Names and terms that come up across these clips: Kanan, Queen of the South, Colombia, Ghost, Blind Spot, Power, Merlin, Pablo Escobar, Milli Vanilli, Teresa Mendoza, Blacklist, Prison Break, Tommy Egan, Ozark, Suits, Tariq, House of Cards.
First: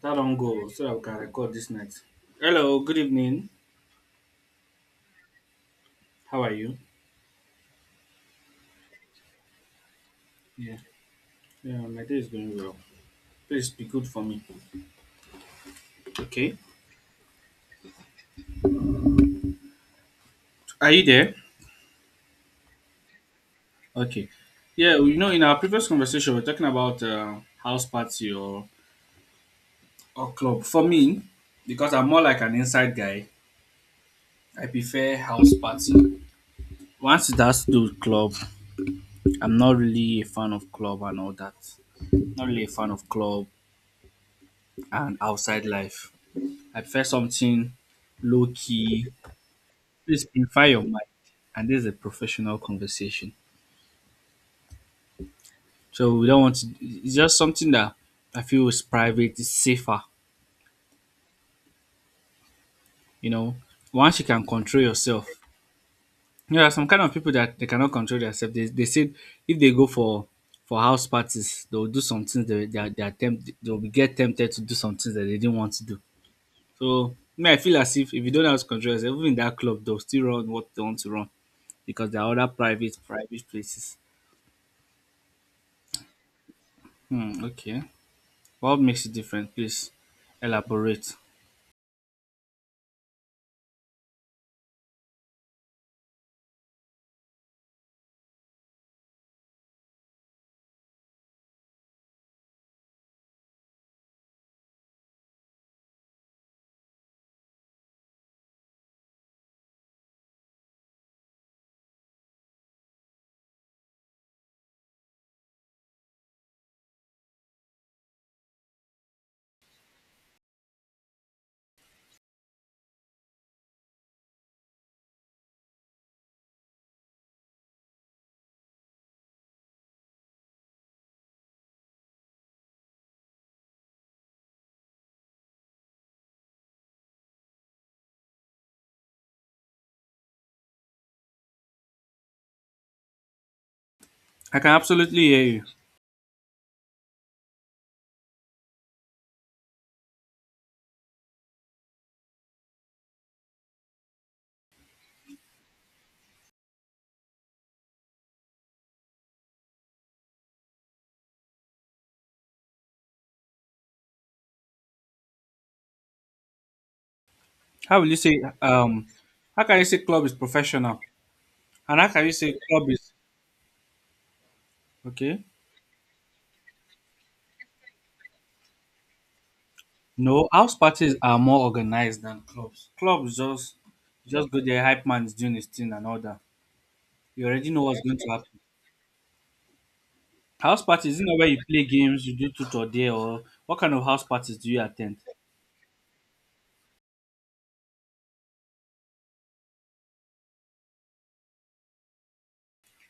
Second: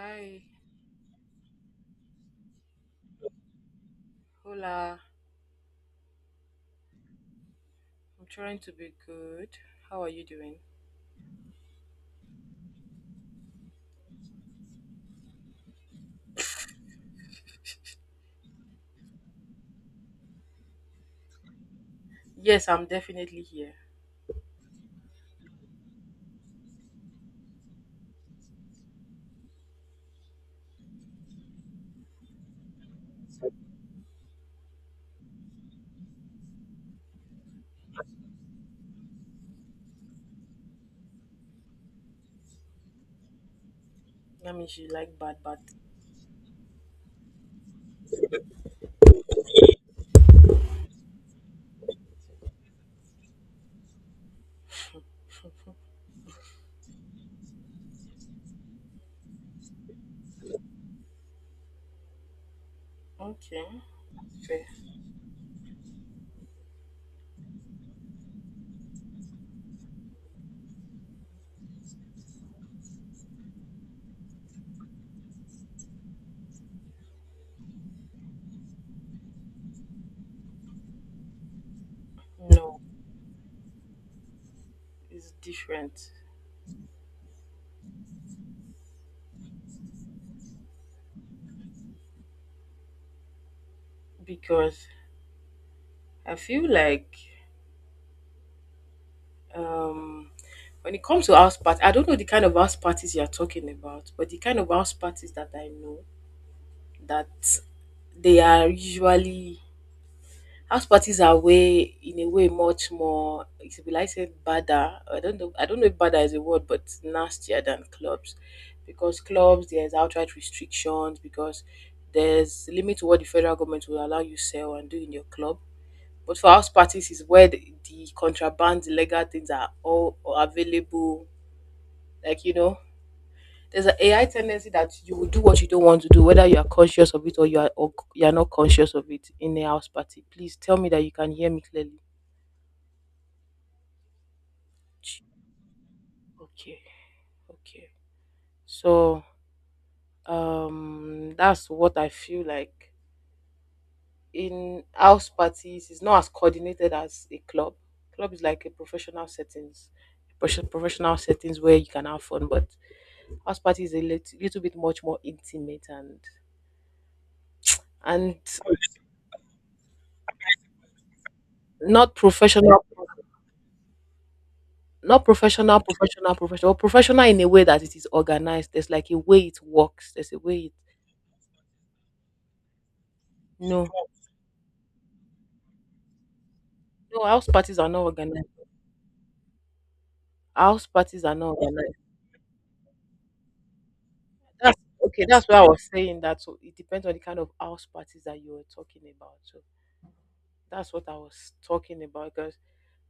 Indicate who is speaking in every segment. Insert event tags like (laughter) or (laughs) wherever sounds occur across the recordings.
Speaker 1: That long go so that we can record this night. Hello, good evening.
Speaker 2: hola.
Speaker 1: How are you?
Speaker 2: I'm trying to be good. How are you doing?
Speaker 1: Yeah, yeah, My day is going well. Please be good for me. Okay. Are you there?
Speaker 2: Yes, I'm definitely here.
Speaker 1: Okay. In our previous conversation, we are talking about house party or club. For me, because I'm more like an inside guy, I prefer house party. Once it has to do with club, I'm not really a fan of club and all that. Not really a fan of club
Speaker 2: That means you
Speaker 1: and
Speaker 2: like bad, but
Speaker 1: outside life. I prefer something low key. Please purify your mind. And this is a professional conversation.
Speaker 2: (laughs)
Speaker 1: So we don't want to, it's just something that I feel is private, it's safer, you know.
Speaker 2: okay,
Speaker 1: Once you can
Speaker 2: fair.
Speaker 1: control yourself. There are some kind of people that they cannot control themselves. They said if they go for house parties, they'll do some things they'll be get tempted to do some things that they didn't want to do. So me, I feel as if you don't have to control yourself, even in that club, they'll still run what they want to run because there are other
Speaker 2: No,
Speaker 1: private places.
Speaker 2: it's different
Speaker 1: Hmm, okay. What makes it different? Please elaborate.
Speaker 2: because I feel like um when it comes to house party, I don't know the kind of house parties you're talking about, but the kind of house parties that I know that they are usually. House parties are, way in a way, much more, it will I say, badder. I don't know, I don't know if badder is a word, but nastier than clubs. Because clubs, there's outright restrictions, because there's limit to what the federal government will allow you sell and do in your club. But for house parties is where the contraband, illegal things are all available. Like you know, there's an AI tendency that you will do what you don't want to do, whether you are conscious of it or you are, or you are not conscious of it in a house party. Please tell me that you can hear me clearly.
Speaker 1: I can absolutely hear you.
Speaker 2: Okay, okay. So that's what I feel like. In house parties, it's not as coordinated as a club. Club is like a professional settings, professional settings where you can have fun, but house party is a little bit much more intimate. and
Speaker 1: How will you
Speaker 2: and
Speaker 1: say how can you say club is professional? And how
Speaker 2: not
Speaker 1: can you say
Speaker 2: professional,
Speaker 1: club is
Speaker 2: not
Speaker 1: okay?
Speaker 2: professional, professional in a way that it is organized. There's like a way it works. There's a
Speaker 1: No,
Speaker 2: way it.
Speaker 1: house parties are more organized than clubs. Clubs just
Speaker 2: No,
Speaker 1: just go there, hype man is doing his thing and all that.
Speaker 2: no,
Speaker 1: You
Speaker 2: house
Speaker 1: already
Speaker 2: parties
Speaker 1: know
Speaker 2: are
Speaker 1: what's
Speaker 2: not
Speaker 1: going to
Speaker 2: organized.
Speaker 1: happen. House
Speaker 2: House
Speaker 1: parties,
Speaker 2: parties
Speaker 1: you know
Speaker 2: are
Speaker 1: where
Speaker 2: not.
Speaker 1: you play games, you do tutor there, or what kind of house parties do you attend?
Speaker 2: Okay, that's what I was saying. That so it depends on the kind of house parties that you were talking about. So that's what I was talking about. Because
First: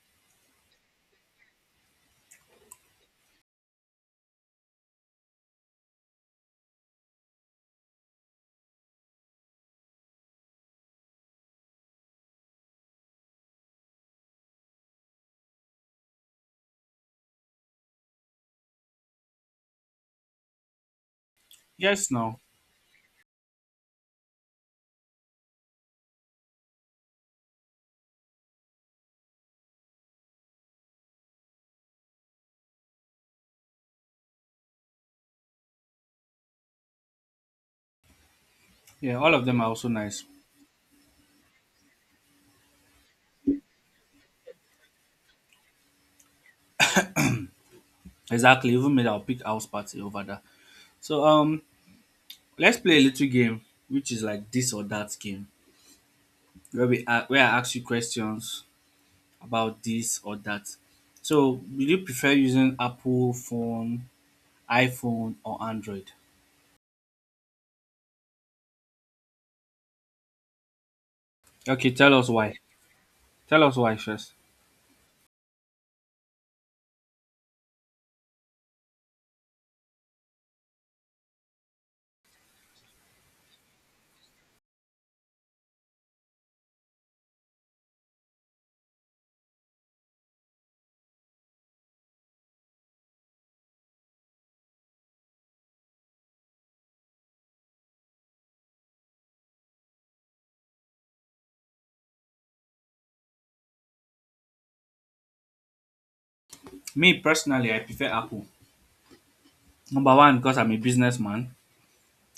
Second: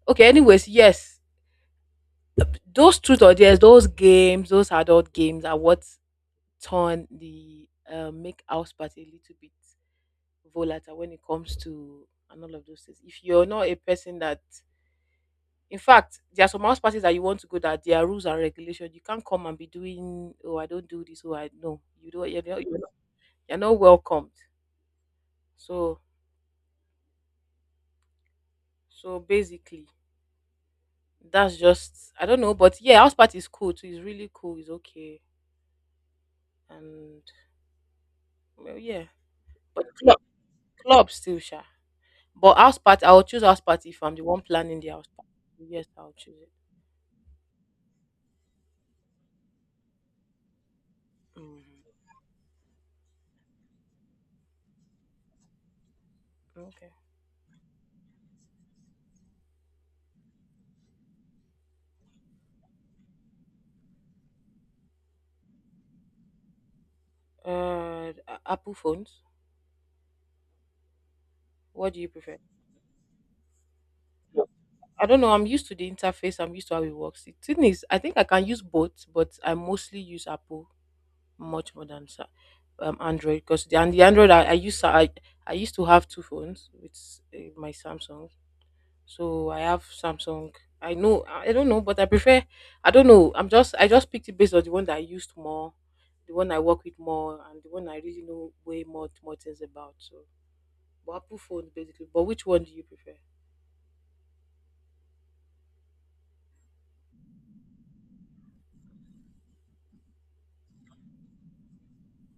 Speaker 2: okay, anyways, yes, those truth or dares, those games, those adult games are what turn the make house party a little bit volatile when it comes to, and all of those things. If you're not a person that, in fact, there are some house parties that you want to go that there are rules and regulations. You can't come and be doing, oh I don't do this, oh I, no
Speaker 1: Yes
Speaker 2: you don't,
Speaker 1: now.
Speaker 2: you're not welcomed. So, so basically, that's just, I don't know, but yeah, house party is cool too. It's really cool. It's okay, and well, yeah,
Speaker 1: Yeah, all of them are
Speaker 2: but
Speaker 1: also
Speaker 2: club,
Speaker 1: nice.
Speaker 2: club still sha. But house party, I will choose house party if I'm the one planning the house party. Yes, I'll choose it.
Speaker 1: Exactly. Even me, I'll pick house party over that. So
Speaker 2: Hmm.
Speaker 1: let's play a little game, which is like this or that game where
Speaker 2: Okay.
Speaker 1: where I ask you questions about this or that. So will you prefer using Apple phone, iPhone or Android?
Speaker 2: Apple phones.
Speaker 1: Okay,
Speaker 2: What do you
Speaker 1: tell us
Speaker 2: prefer?
Speaker 1: why. Tell us why first.
Speaker 2: I don't know. I'm used to the interface. I'm used to how it works. The thing is, I think I can use both, but I mostly use Apple much more than Android, because the, and the Android, I I, used to have two phones with my Samsung, so I have Samsung. I know, I don't know, but I prefer. I don't know. I'm just, I just picked it based on the one that I used more, the one I work with more, and the one I really know way more things about. So, but Apple phone basically. But which one do you prefer?
Speaker 1: Me personally, I prefer Apple. Number one, because I'm a businessman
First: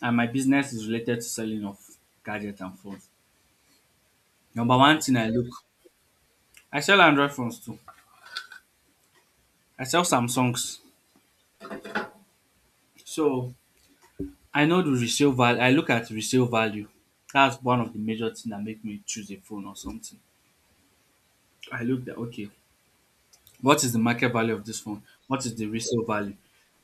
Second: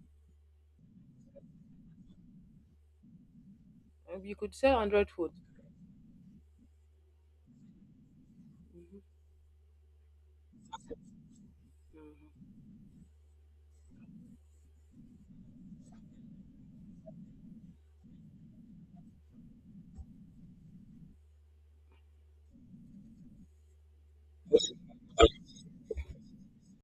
Speaker 1: and my business is related to selling of gadgets and phones.
Speaker 2: You could say
Speaker 1: Number one
Speaker 2: Android
Speaker 1: thing I
Speaker 2: phone.
Speaker 1: look, I sell Android phones too.
Speaker 2: Mhm.
Speaker 1: I sell Samsungs.
Speaker 2: Mhm.
Speaker 1: So I know the resale value. I look at resale value. That's one of the major thing that make me choose a phone or something. I look at, okay, what is the market value of this phone? What is the resale value?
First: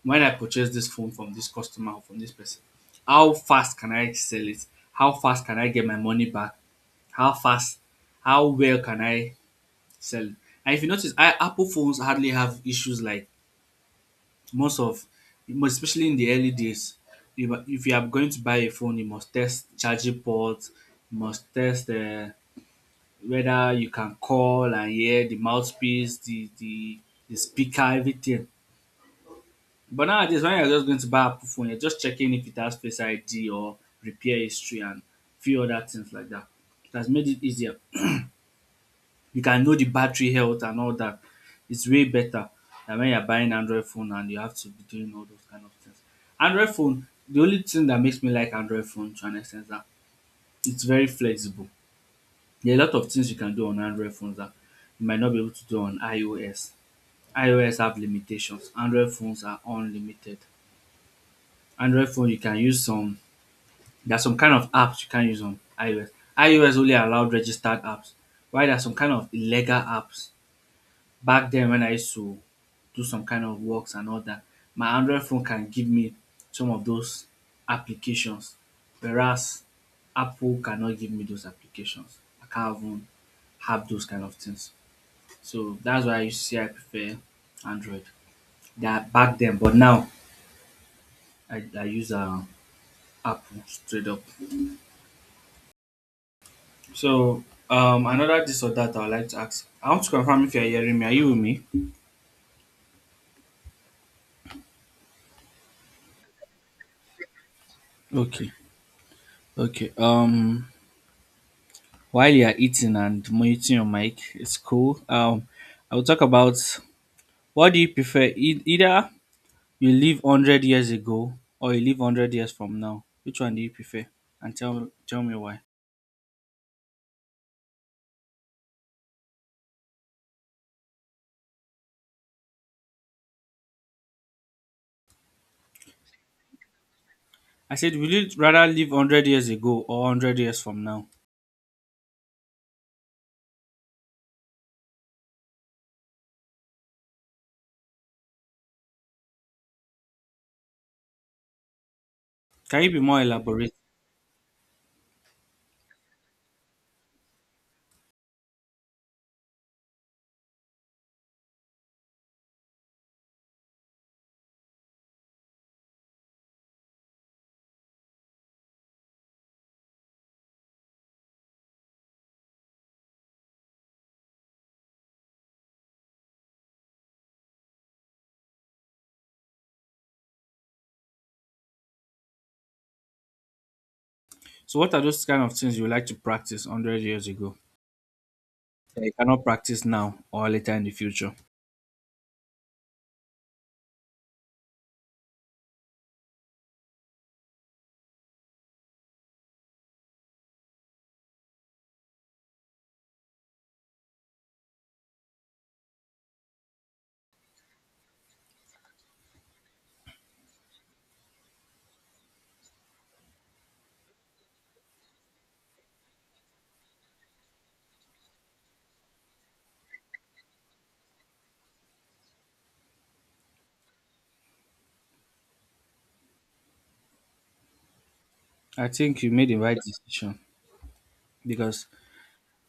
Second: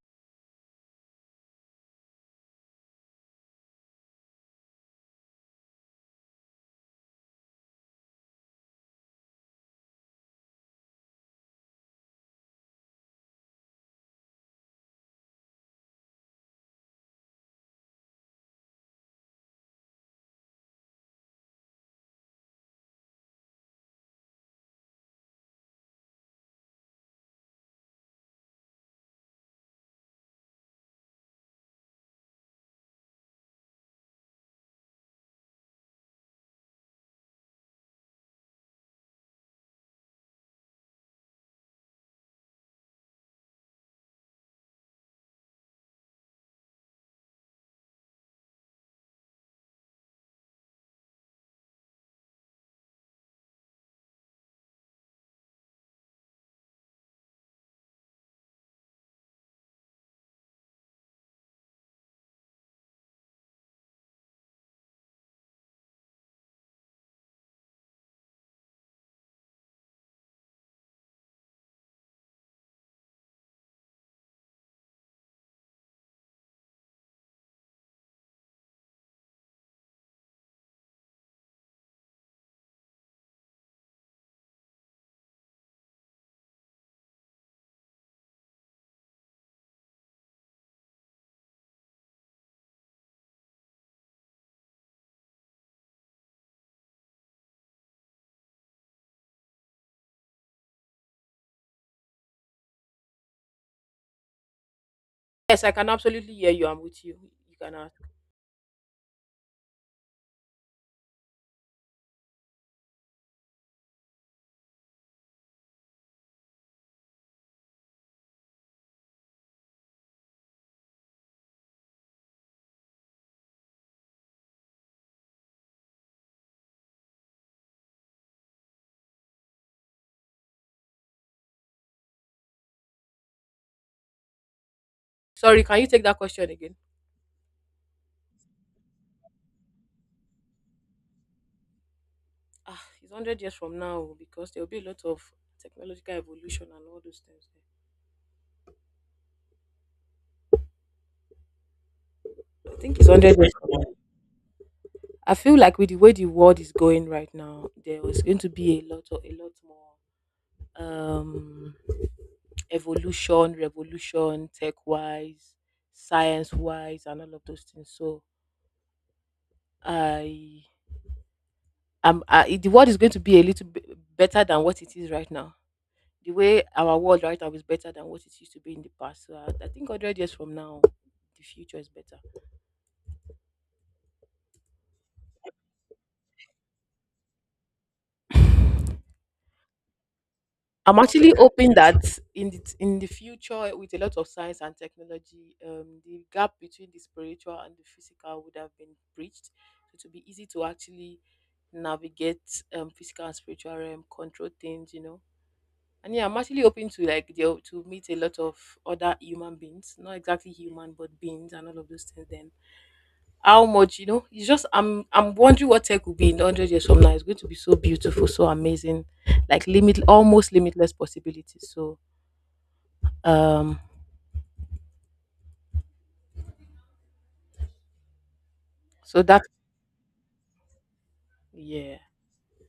Speaker 1: When I purchase this phone from this customer or from this person, how fast can I sell it? How fast can I get my money back? How fast? How well can I sell it? And if you notice, I, Apple phones hardly have issues like most of most especially in the early days, if you are going to buy a phone, you must test charging port, you must test whether you can call and hear the mouthpiece, the speaker, everything. But nowadays, when you're just going to buy a phone, you're just checking if it has face ID or repair history and few other things like that. It has made it easier. You can know the battery health and all that. It's way better than when you're buying Android phone and you have to be doing all those kind of things. Android phone, the only thing that makes me like Android phone to an extent is that it's very flexible. There are a lot of things you can do on Android phones that you might not be able to do on iOS. iOS have limitations. Android phones are unlimited. Android phone, you can use some, there are some kind of apps you can use on iOS. iOS only allowed registered apps, while there are some kind of illegal apps back then when I used to do some kind of works and all that, my Android phone can give me some of those applications. Whereas Apple cannot give me those applications. I can't even have those kind of things. So that's why I used to say I prefer Android. That back then, but now I use Apple straight up. So another this or that I would like to ask. I want to confirm if you're hearing me. Are you with me?
Speaker 2: Yes, I can absolutely hear you. I'm with you. You can ask.
Speaker 1: Okay. Okay. While you're eating and muting your mic, it's cool. I will talk about, what do you prefer? Either you live hundred years ago or you live hundred years from now. Which one do you prefer? And tell me why.
Speaker 2: Sorry, can you take that question again?
Speaker 1: I said, will you rather live hundred years ago or hundred years from now?
Speaker 2: Ah, it's 100 years from now oh, because there will be a lot of technological evolution and all those things. I
Speaker 1: Can you
Speaker 2: think
Speaker 1: be
Speaker 2: it's
Speaker 1: more
Speaker 2: 100 years from
Speaker 1: elaborate?
Speaker 2: now. I feel like with the way the world is going right now, there is going to be a lot of, a lot more um evolution, revolution, tech wise, science wise, and all of those things. So I am, I, the world is going to be a little bit better than what it is right now. The way our world right now is better than what it used to be in the past. So I think 100 years from now, the future is better.
Speaker 1: So, what are those kind of things you would like to practice hundred years ago that you cannot practice now or later in the
Speaker 2: I'm
Speaker 1: future?
Speaker 2: actually hoping that in the future, with a lot of science and technology, the gap between the spiritual and the physical would have been breached. So it would be easy to actually navigate, physical and spiritual realm, control things, you know. And yeah, I'm actually hoping to like deal, to meet a lot of other human beings, not exactly human, but beings and all of those things. Then how much you know, it's just, I'm wondering what tech will be in 100 years from now. It's going to be so beautiful, so amazing, like limit, almost limitless possibilities. So um
Speaker 1: I think
Speaker 2: so
Speaker 1: you
Speaker 2: that,
Speaker 1: made the right decision because
Speaker 2: yeah.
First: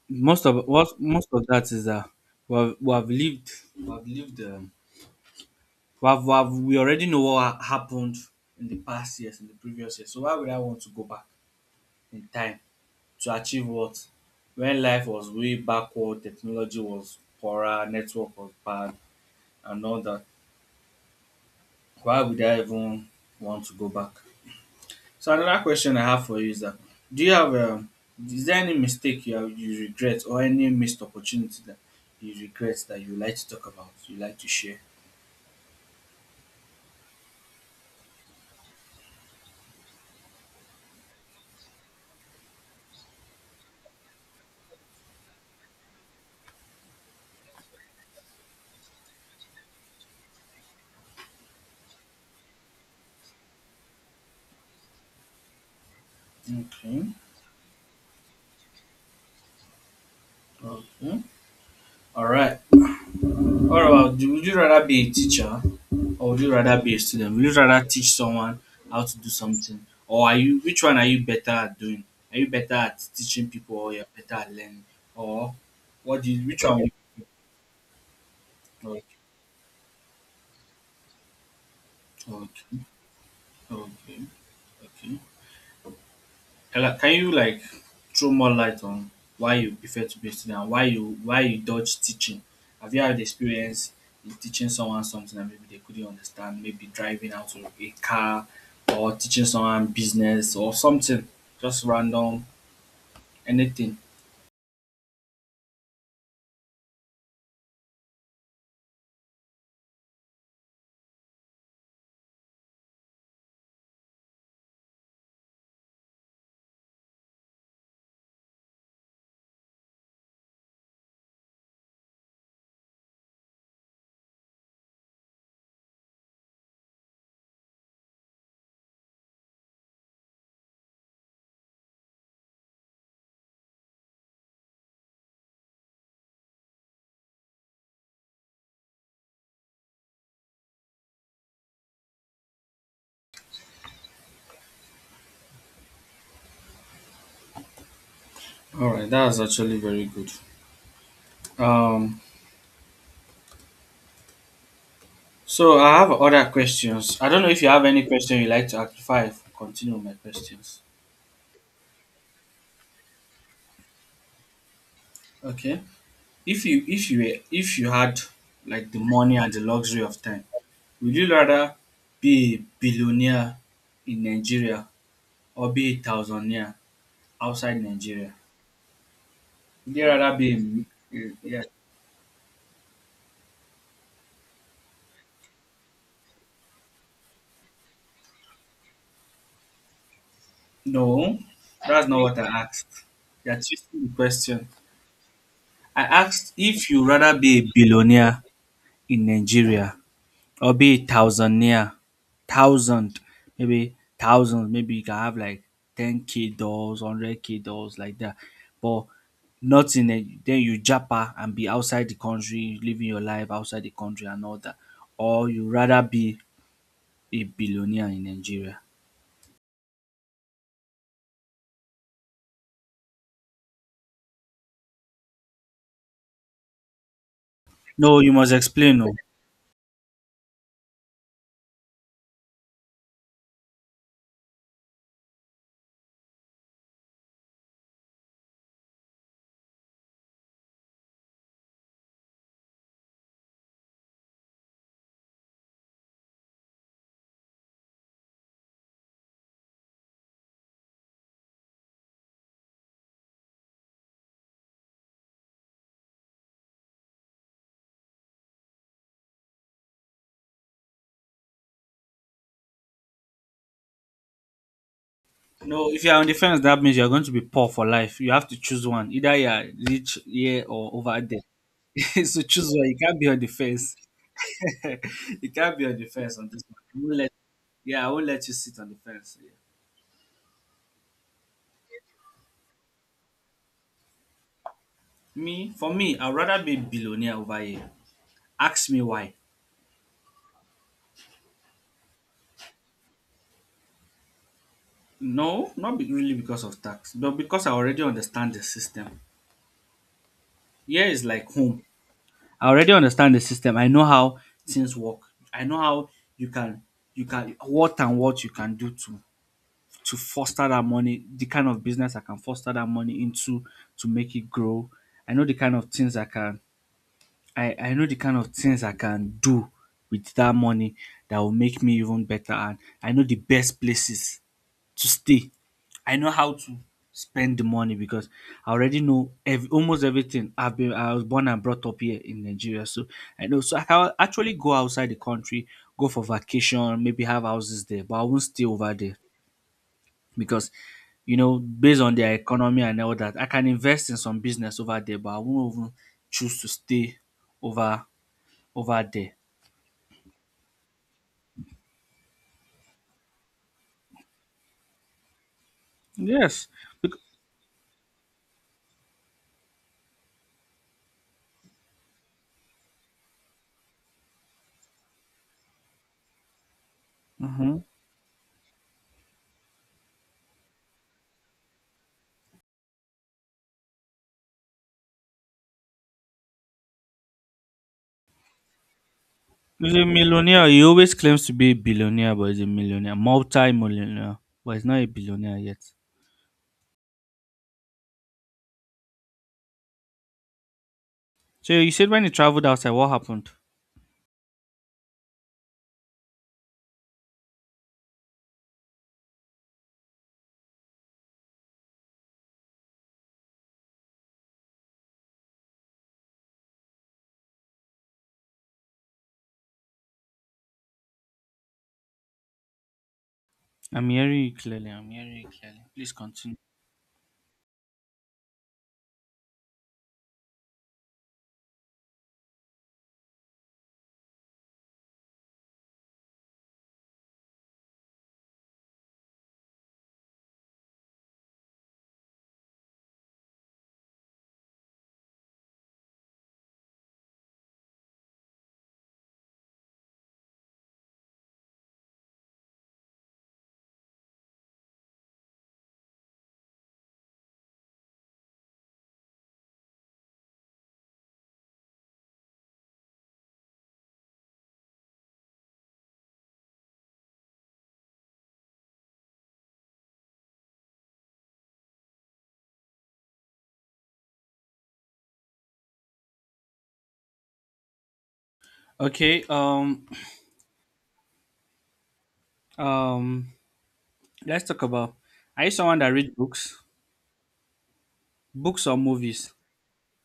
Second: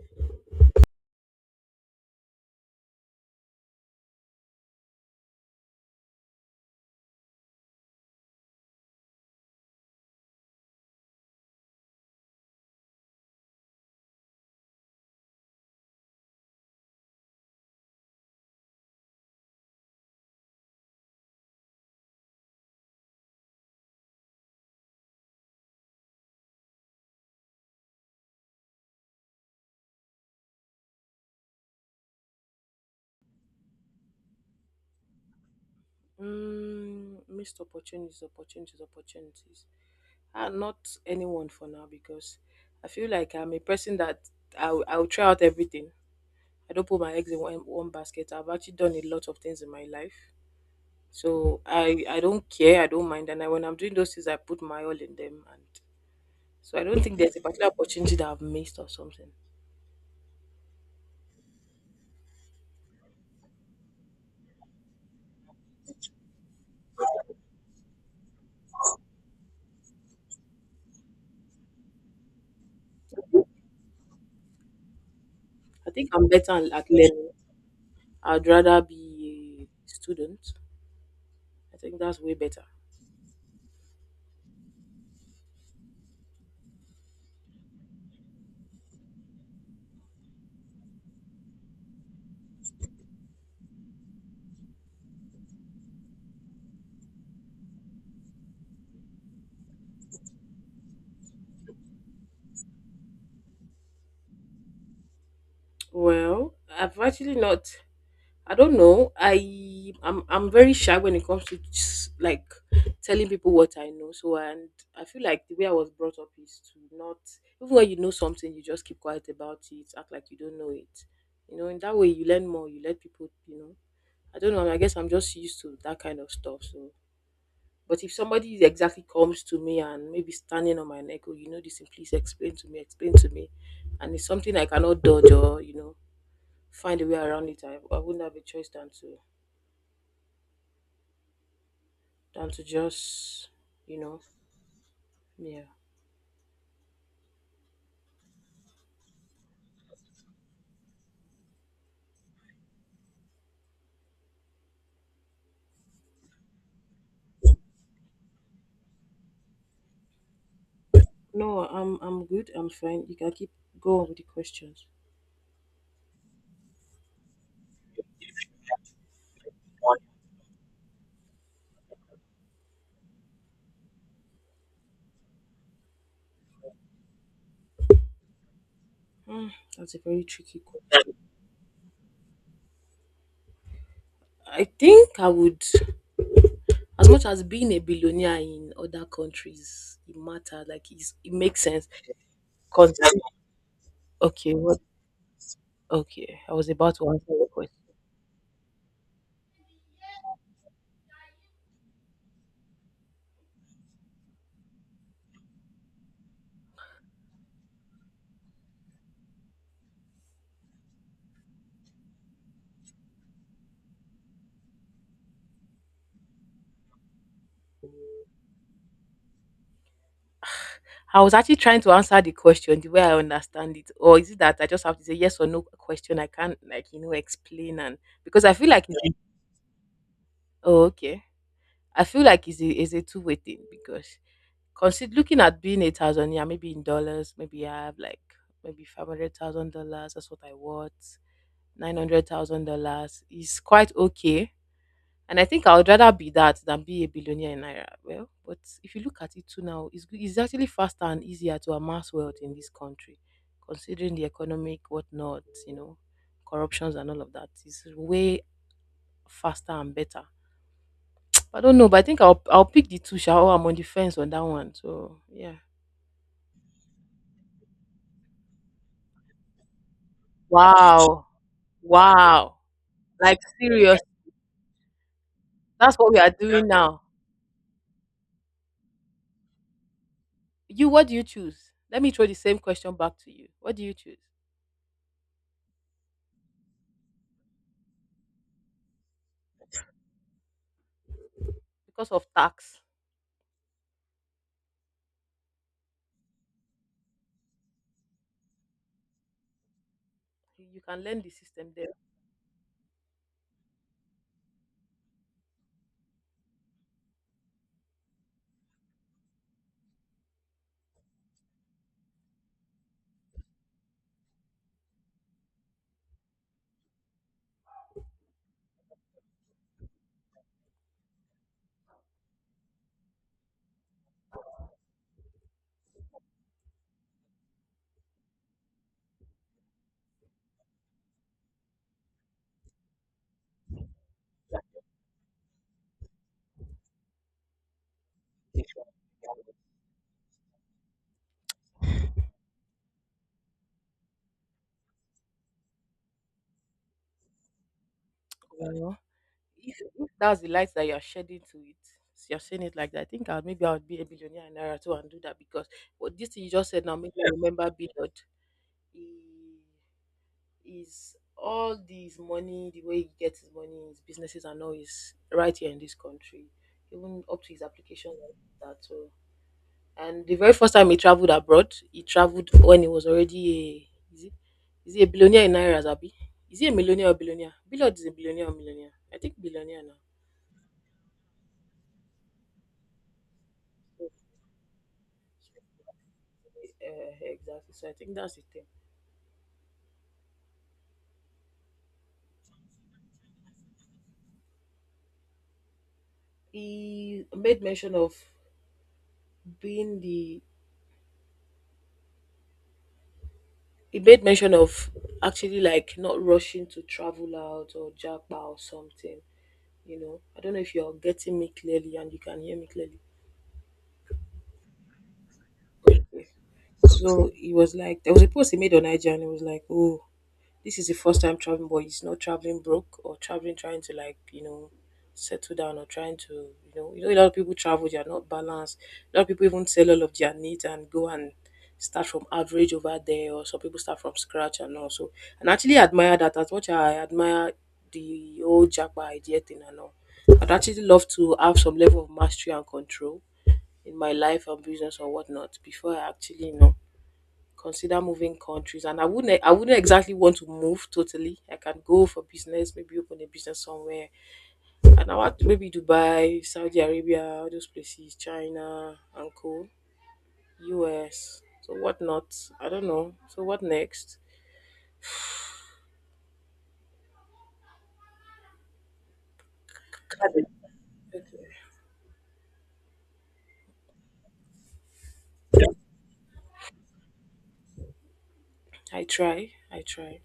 Speaker 1: most of that is that we have lived we have lived we, have, we have we already know what happened in the past years, in the previous years. So why would I want to go back in time to achieve what, when life was way backward, technology was poorer, network was bad, and all that? Why would I even want to go back? So another question I have for you is that, do you have is there any mistake you have, you regret, or any missed opportunity that you regret, that you like to talk about, you like to share?
Speaker 2: Mm, missed opportunities opportunities, not anyone for now, because I feel like I'm a person that I'll try out everything. I don't put my eggs in one basket. I've actually done a lot of things in my life, so i don't care, I don't mind, and when I'm doing those things, I put my all in them. So I don't
Speaker 1: Okay.
Speaker 2: think there's a particular opportunity that I've missed or something.
Speaker 1: Okay. All right. What about would you rather be a teacher, or would you rather be a student? Would you rather teach someone how to do something? Or are you, which one are you better at doing? Are you better at teaching people, or you're better at learning? Or
Speaker 2: I think
Speaker 1: what
Speaker 2: I'm
Speaker 1: do you
Speaker 2: better
Speaker 1: which one
Speaker 2: at learning. I'd rather
Speaker 1: okay.
Speaker 2: be a student. I think that's way better.
Speaker 1: Okay. Okay. Okay. Ella, can you like throw more light on why you prefer to be a student and why you dodge teaching? Have you had experience in teaching someone something that maybe they couldn't understand, maybe driving out to a car, or teaching someone business or something? Just random anything.
Speaker 2: Well, I've actually not. I don't know. I'm very shy when it comes to, just like, telling people what I know. So, and I feel like the way I was brought up is to not, even when you know something, you just keep quiet about it, act like you don't know it. You know, in that way you learn more. You let people. You know, I don't know. I guess I'm just used to that kind of stuff. So, but if somebody exactly comes to me and maybe standing on my neck, oh, you know this thing, please explain to me, and it's something I cannot dodge or you know find a way around it, I wouldn't have a choice than to, than to just, you know, yeah.
Speaker 1: Alright, that's actually very good. Um so I have other questions. I don't know if you have any question you like to ask before I continue with my questions.
Speaker 2: No, I'm good. I'm fine. You can keep going with the questions.
Speaker 1: Okay. If you had like the money and the luxury of time, would you rather be a billionaire in Nigeria, or be a thousandaire outside Nigeria?
Speaker 2: Hmm,
Speaker 1: Would
Speaker 2: that's a
Speaker 1: you
Speaker 2: very
Speaker 1: rather
Speaker 2: tricky
Speaker 1: be
Speaker 2: question.
Speaker 1: yeah,
Speaker 2: I think I would, as much as being a billionaire in other countries, it matter. Like it's, it
Speaker 1: no,
Speaker 2: makes sense.
Speaker 1: that's not what I
Speaker 2: Because
Speaker 1: asked. You're twisting the
Speaker 2: okay,
Speaker 1: question.
Speaker 2: what?
Speaker 1: I
Speaker 2: Okay,
Speaker 1: asked
Speaker 2: I was
Speaker 1: if
Speaker 2: about
Speaker 1: you
Speaker 2: to answer
Speaker 1: rather
Speaker 2: the
Speaker 1: be a
Speaker 2: question.
Speaker 1: billionaire in Nigeria, or be it thousandaire, thousand, maybe thousands, maybe you can have like 10k doors, 100k doors, like that. But not in a, then you japa and be outside the country, living your life outside the country and all that. Or you rather be a billionaire in Nigeria.
Speaker 2: I was actually trying to answer the question the way I understand it, or is it that I just have to say yes or no question? I can't like, you know, explain. And
Speaker 1: No, you
Speaker 2: because
Speaker 1: must
Speaker 2: I feel like
Speaker 1: explain. No.
Speaker 2: it's, oh okay, I feel like it's a two-way thing, because consider looking at being a thousand, yeah, maybe in dollars, maybe I have like maybe $500,000, that's what I want. $900,000 is quite okay, and I think I would rather be that than be a billionaire in Naira. Well, but if you look at it too now, it's, it's actually faster and easier to amass wealth in this country, considering the economic whatnot, you know, corruptions and all of that. It's way faster and better. I don't know, but I think I'll pick the two. Shall, I'm on the fence on that one. So yeah.
Speaker 1: No, if you are on the fence, that means you are going to be poor for life. You have to choose one. Either you are rich here or over
Speaker 2: Wow,
Speaker 1: there. (laughs) So
Speaker 2: wow,
Speaker 1: choose one. You can't be
Speaker 2: like
Speaker 1: on the fence.
Speaker 2: serious.
Speaker 1: (laughs) You can't be
Speaker 2: That's
Speaker 1: on the
Speaker 2: what we are
Speaker 1: fence on this
Speaker 2: doing
Speaker 1: one. I
Speaker 2: now.
Speaker 1: won't let, yeah, I won't let you sit on the fence. Yeah.
Speaker 2: You, what do you choose? Let me throw the same question back to you. What do you choose?
Speaker 1: Me, for me, I'd rather be billionaire over here. Ask me why.
Speaker 2: Because of tax.
Speaker 1: No, not be, really because of tax, but because I already understand the system.
Speaker 2: You can
Speaker 1: Here
Speaker 2: learn
Speaker 1: is
Speaker 2: the
Speaker 1: like
Speaker 2: system
Speaker 1: home.
Speaker 2: there.
Speaker 1: I already understand the system. I know how things work. I know how you can you can what and what you can do to foster that money, the kind of business I can foster that money into to make it grow. I know the kind of things I can, I know the kind of things I can do with that money that will make me even better. And I know the best places to stay. I know how to spend the money, because I already know almost everything. I was born and brought up here in Nigeria, so I know. So I can actually go outside the country, go for vacation, maybe have houses there, but I won't stay over there because, you know, based on their economy and all that, I can invest in some business over there, but I won't even choose to stay over
Speaker 2: Well,
Speaker 1: over there.
Speaker 2: if that's the light that you're shedding to it, so you're saying it like that. I think I'll, maybe I'll be a billionaire in era too and do that, because what this thing you
Speaker 1: Yes.
Speaker 2: just said now maybe
Speaker 1: Because
Speaker 2: me remember Billard. He is, all this money, the way he gets his money, his businesses and all, is right here in this country. Even up to his
Speaker 1: mm-hmm,
Speaker 2: application like that. So, and the very first time he traveled abroad, he traveled when he was already a, is he a billionaire in Nairas, Abi? Is he a millionaire or billionaire? Billard is a billionaire or millionaire. I think billionaire now.
Speaker 1: he's a millionaire. He always claims to be a billionaire, but he's a millionaire. Multi-millionaire. But he's not a billionaire yet.
Speaker 2: Exactly. So I think that's the thing.
Speaker 1: So you said when you traveled outside, what happened?
Speaker 2: He made mention of being the. He made mention of actually like not rushing to travel out or japa or something. You know, I don't know if you're getting me clearly and you can hear me clearly.
Speaker 1: I'm hearing you clearly. I'm hearing you clearly. Please continue.
Speaker 2: So he was like, there was a post he made on IG and he was like, oh, this is the first time traveling, but he's not traveling broke or traveling trying to, like, you know, settle down or trying to, you know, you know, a lot of people travel, they are not balanced. A lot of people even sell all of their needs and go and start from average over there, or some people start from scratch and all. And I actually admire that as much as I admire the old Jackpot idea thing and all. I'd actually love to have some level of mastery and control in my life and business or whatnot before I actually consider moving countries, and I wouldn't exactly want to move totally. I can go for business, maybe open a business somewhere. And I want to, maybe Dubai, Saudi Arabia, all those places, China, and co, US. So what not? I don't know. So what next?
Speaker 1: Okay.
Speaker 2: Cabin.
Speaker 1: Um. Let's talk about. Are you someone that read books, books or movies?
Speaker 2: I try.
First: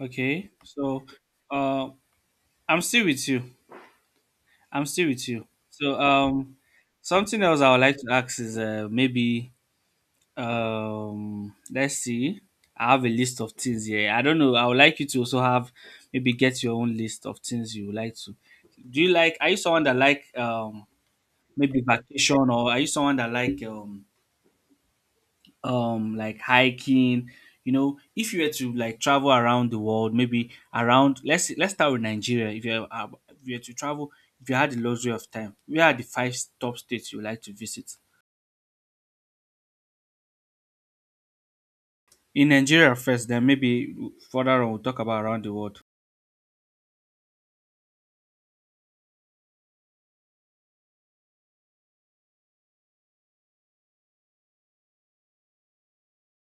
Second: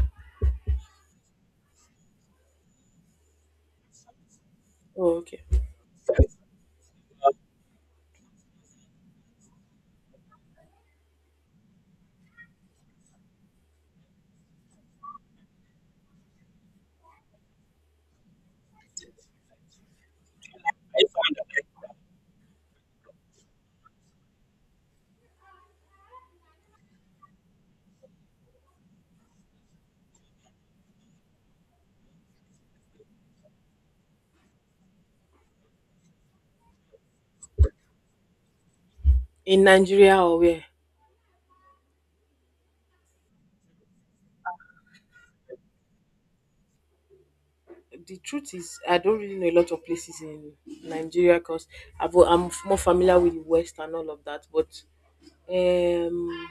Speaker 1: Okay. So, uh, I'm still with you. I'm still
Speaker 2: Oh,
Speaker 1: with
Speaker 2: okay.
Speaker 1: you. So, something else I would like to ask is, maybe let's see. I have a list of things here, I don't know, I would like you to also have, maybe, get your own list of things you would like to Do you like, are you someone that like maybe vacation? Or are you someone that like hiking? You know, if you were to like travel around the world, maybe around, let's start with Nigeria. If you were to travel, if you had the luxury of time, where are the five top states you would like to visit
Speaker 2: In Nigeria or where?
Speaker 1: in Nigeria first, then maybe further on we'll talk about around the world?
Speaker 2: The truth is, I don't really know a lot of places in Nigeria because I'm more familiar with the West and all of that. But um,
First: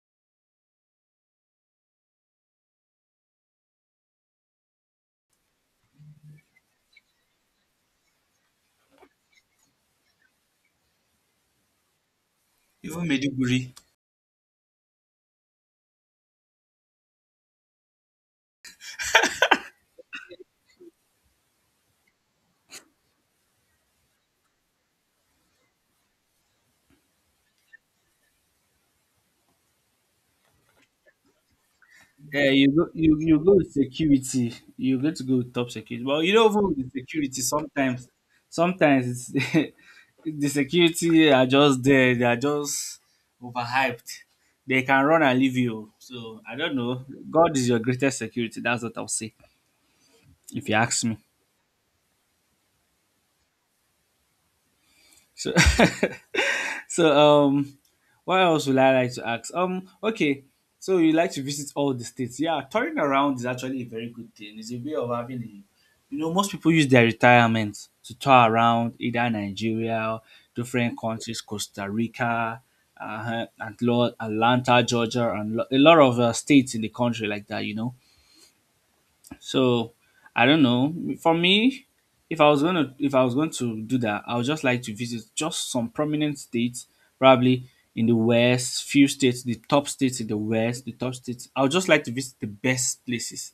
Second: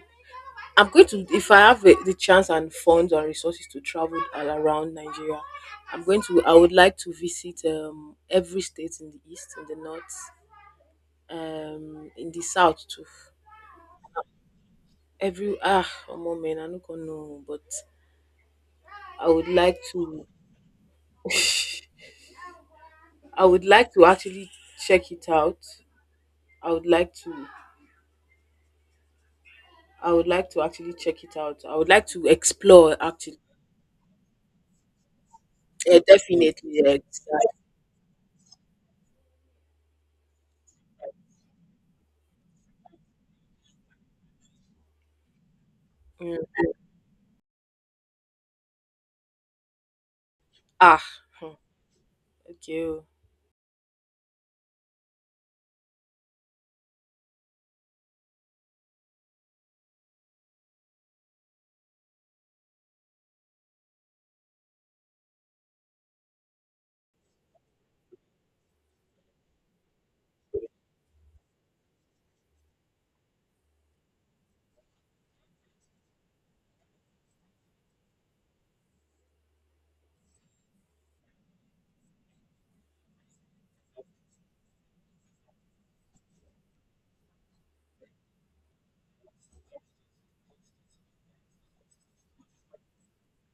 Speaker 2: I'm going to, if I have the chance and funds and resources to travel all around Nigeria, I would like to visit every state in the east, in the north, in the south
Speaker 1: Even
Speaker 2: too.
Speaker 1: Meduguri.
Speaker 2: Every, ah, omo man, I no going know, but I would like to, (laughs) I would like to actually check it out. I would like to, I would like to actually check it out. I would like to
Speaker 1: Yeah,
Speaker 2: explore
Speaker 1: you
Speaker 2: actually.
Speaker 1: go with security. You're going to go with top
Speaker 2: Yeah,
Speaker 1: security. Well,
Speaker 2: definitely.
Speaker 1: even with the
Speaker 2: Yes.
Speaker 1: security, sometimes sometimes it's (laughs) the security are just there, they are just overhyped. They can run and leave you. So
Speaker 2: Mm.
Speaker 1: I don't know. God is your greatest security. That's what I'll say if you ask
Speaker 2: Ah,
Speaker 1: me.
Speaker 2: hmm, okay. Oh.
Speaker 1: So (laughs) (laughs) so um what else would I like to ask? Okay. So you like to visit all the states. Yeah, touring around is actually a very good thing. It's a way of having a. Most people use their retirement to tour around, either Nigeria, different countries, Costa Rica, and Atlanta, Georgia, and a lot of states in the country, like that, you know. So I don't know. For me, if I was going to do that, I would just like to visit just some prominent states, probably in the West, few states, the top states in the West, the top states. I would just like to visit the best places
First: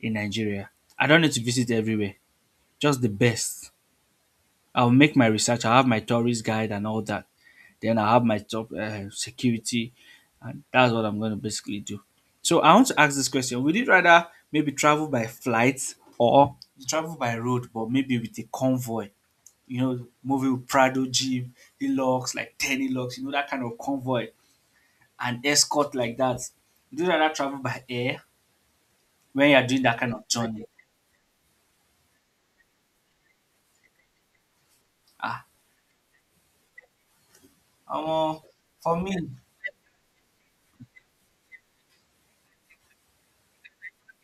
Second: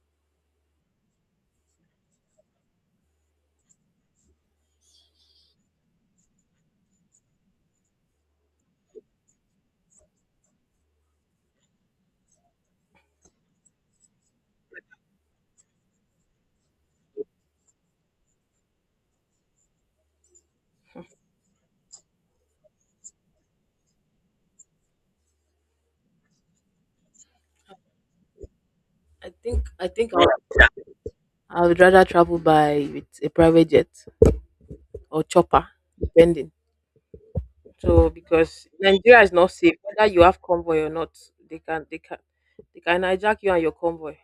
Speaker 1: in Nigeria. I don't need to visit everywhere, just the best. I'll make my research. I'll have my tourist guide and all that. Then I have my job security, and that's what I'm going to basically do. So I want to ask this question: would you rather maybe travel by flight or travel by road, but maybe with a convoy? Moving with Prado jeep, Hilux, like 10 Hilux, that kind of convoy and escort, like that. Would you rather travel by air
Speaker 2: I
Speaker 1: when you are
Speaker 2: think
Speaker 1: doing
Speaker 2: I
Speaker 1: that
Speaker 2: think
Speaker 1: kind of
Speaker 2: I'll
Speaker 1: journey?
Speaker 2: I would rather travel by with a private jet or
Speaker 1: Ah,
Speaker 2: chopper, depending. So
Speaker 1: um,
Speaker 2: because
Speaker 1: for me,
Speaker 2: Nigeria is not safe, whether you have convoy or not, they can they can they can hijack you and your convoy.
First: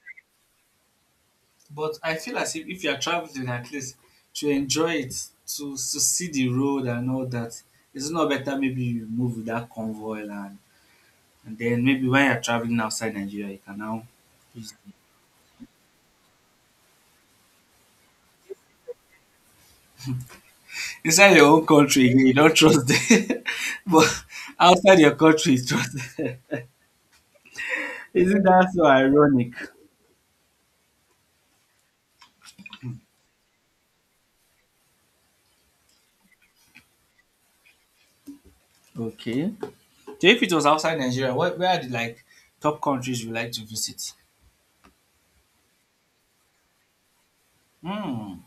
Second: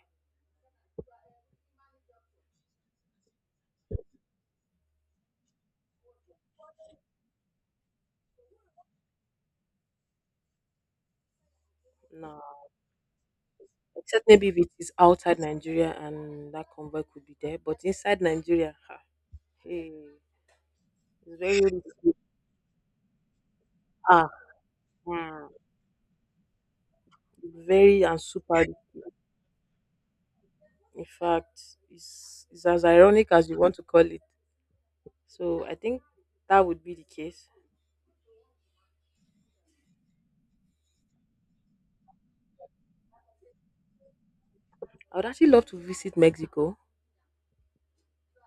Speaker 1: but I feel as if you are traveling, at least to enjoy it, to see the road and all that, it's not better maybe you move with that convoy, and then maybe when
Speaker 2: No,
Speaker 1: you're traveling outside Nigeria, you can now
Speaker 2: except maybe if it
Speaker 1: use
Speaker 2: is
Speaker 1: it.
Speaker 2: outside Nigeria and that convoy could be there, but inside Nigeria, ah, hey,
Speaker 1: Inside
Speaker 2: it's
Speaker 1: your own
Speaker 2: very
Speaker 1: country, you don't trust them, (laughs) but
Speaker 2: ah,
Speaker 1: outside your
Speaker 2: hmm,
Speaker 1: country, you trust them.
Speaker 2: very
Speaker 1: (laughs)
Speaker 2: and
Speaker 1: Isn't
Speaker 2: super.
Speaker 1: that so ironic?
Speaker 2: In fact, it's as ironic as you want to call it. So I think that would be the case.
Speaker 1: Okay. So if it was outside Nigeria, where are the like top countries you like to visit?
Speaker 2: I would actually love to visit Mexico.
Speaker 1: Hmm.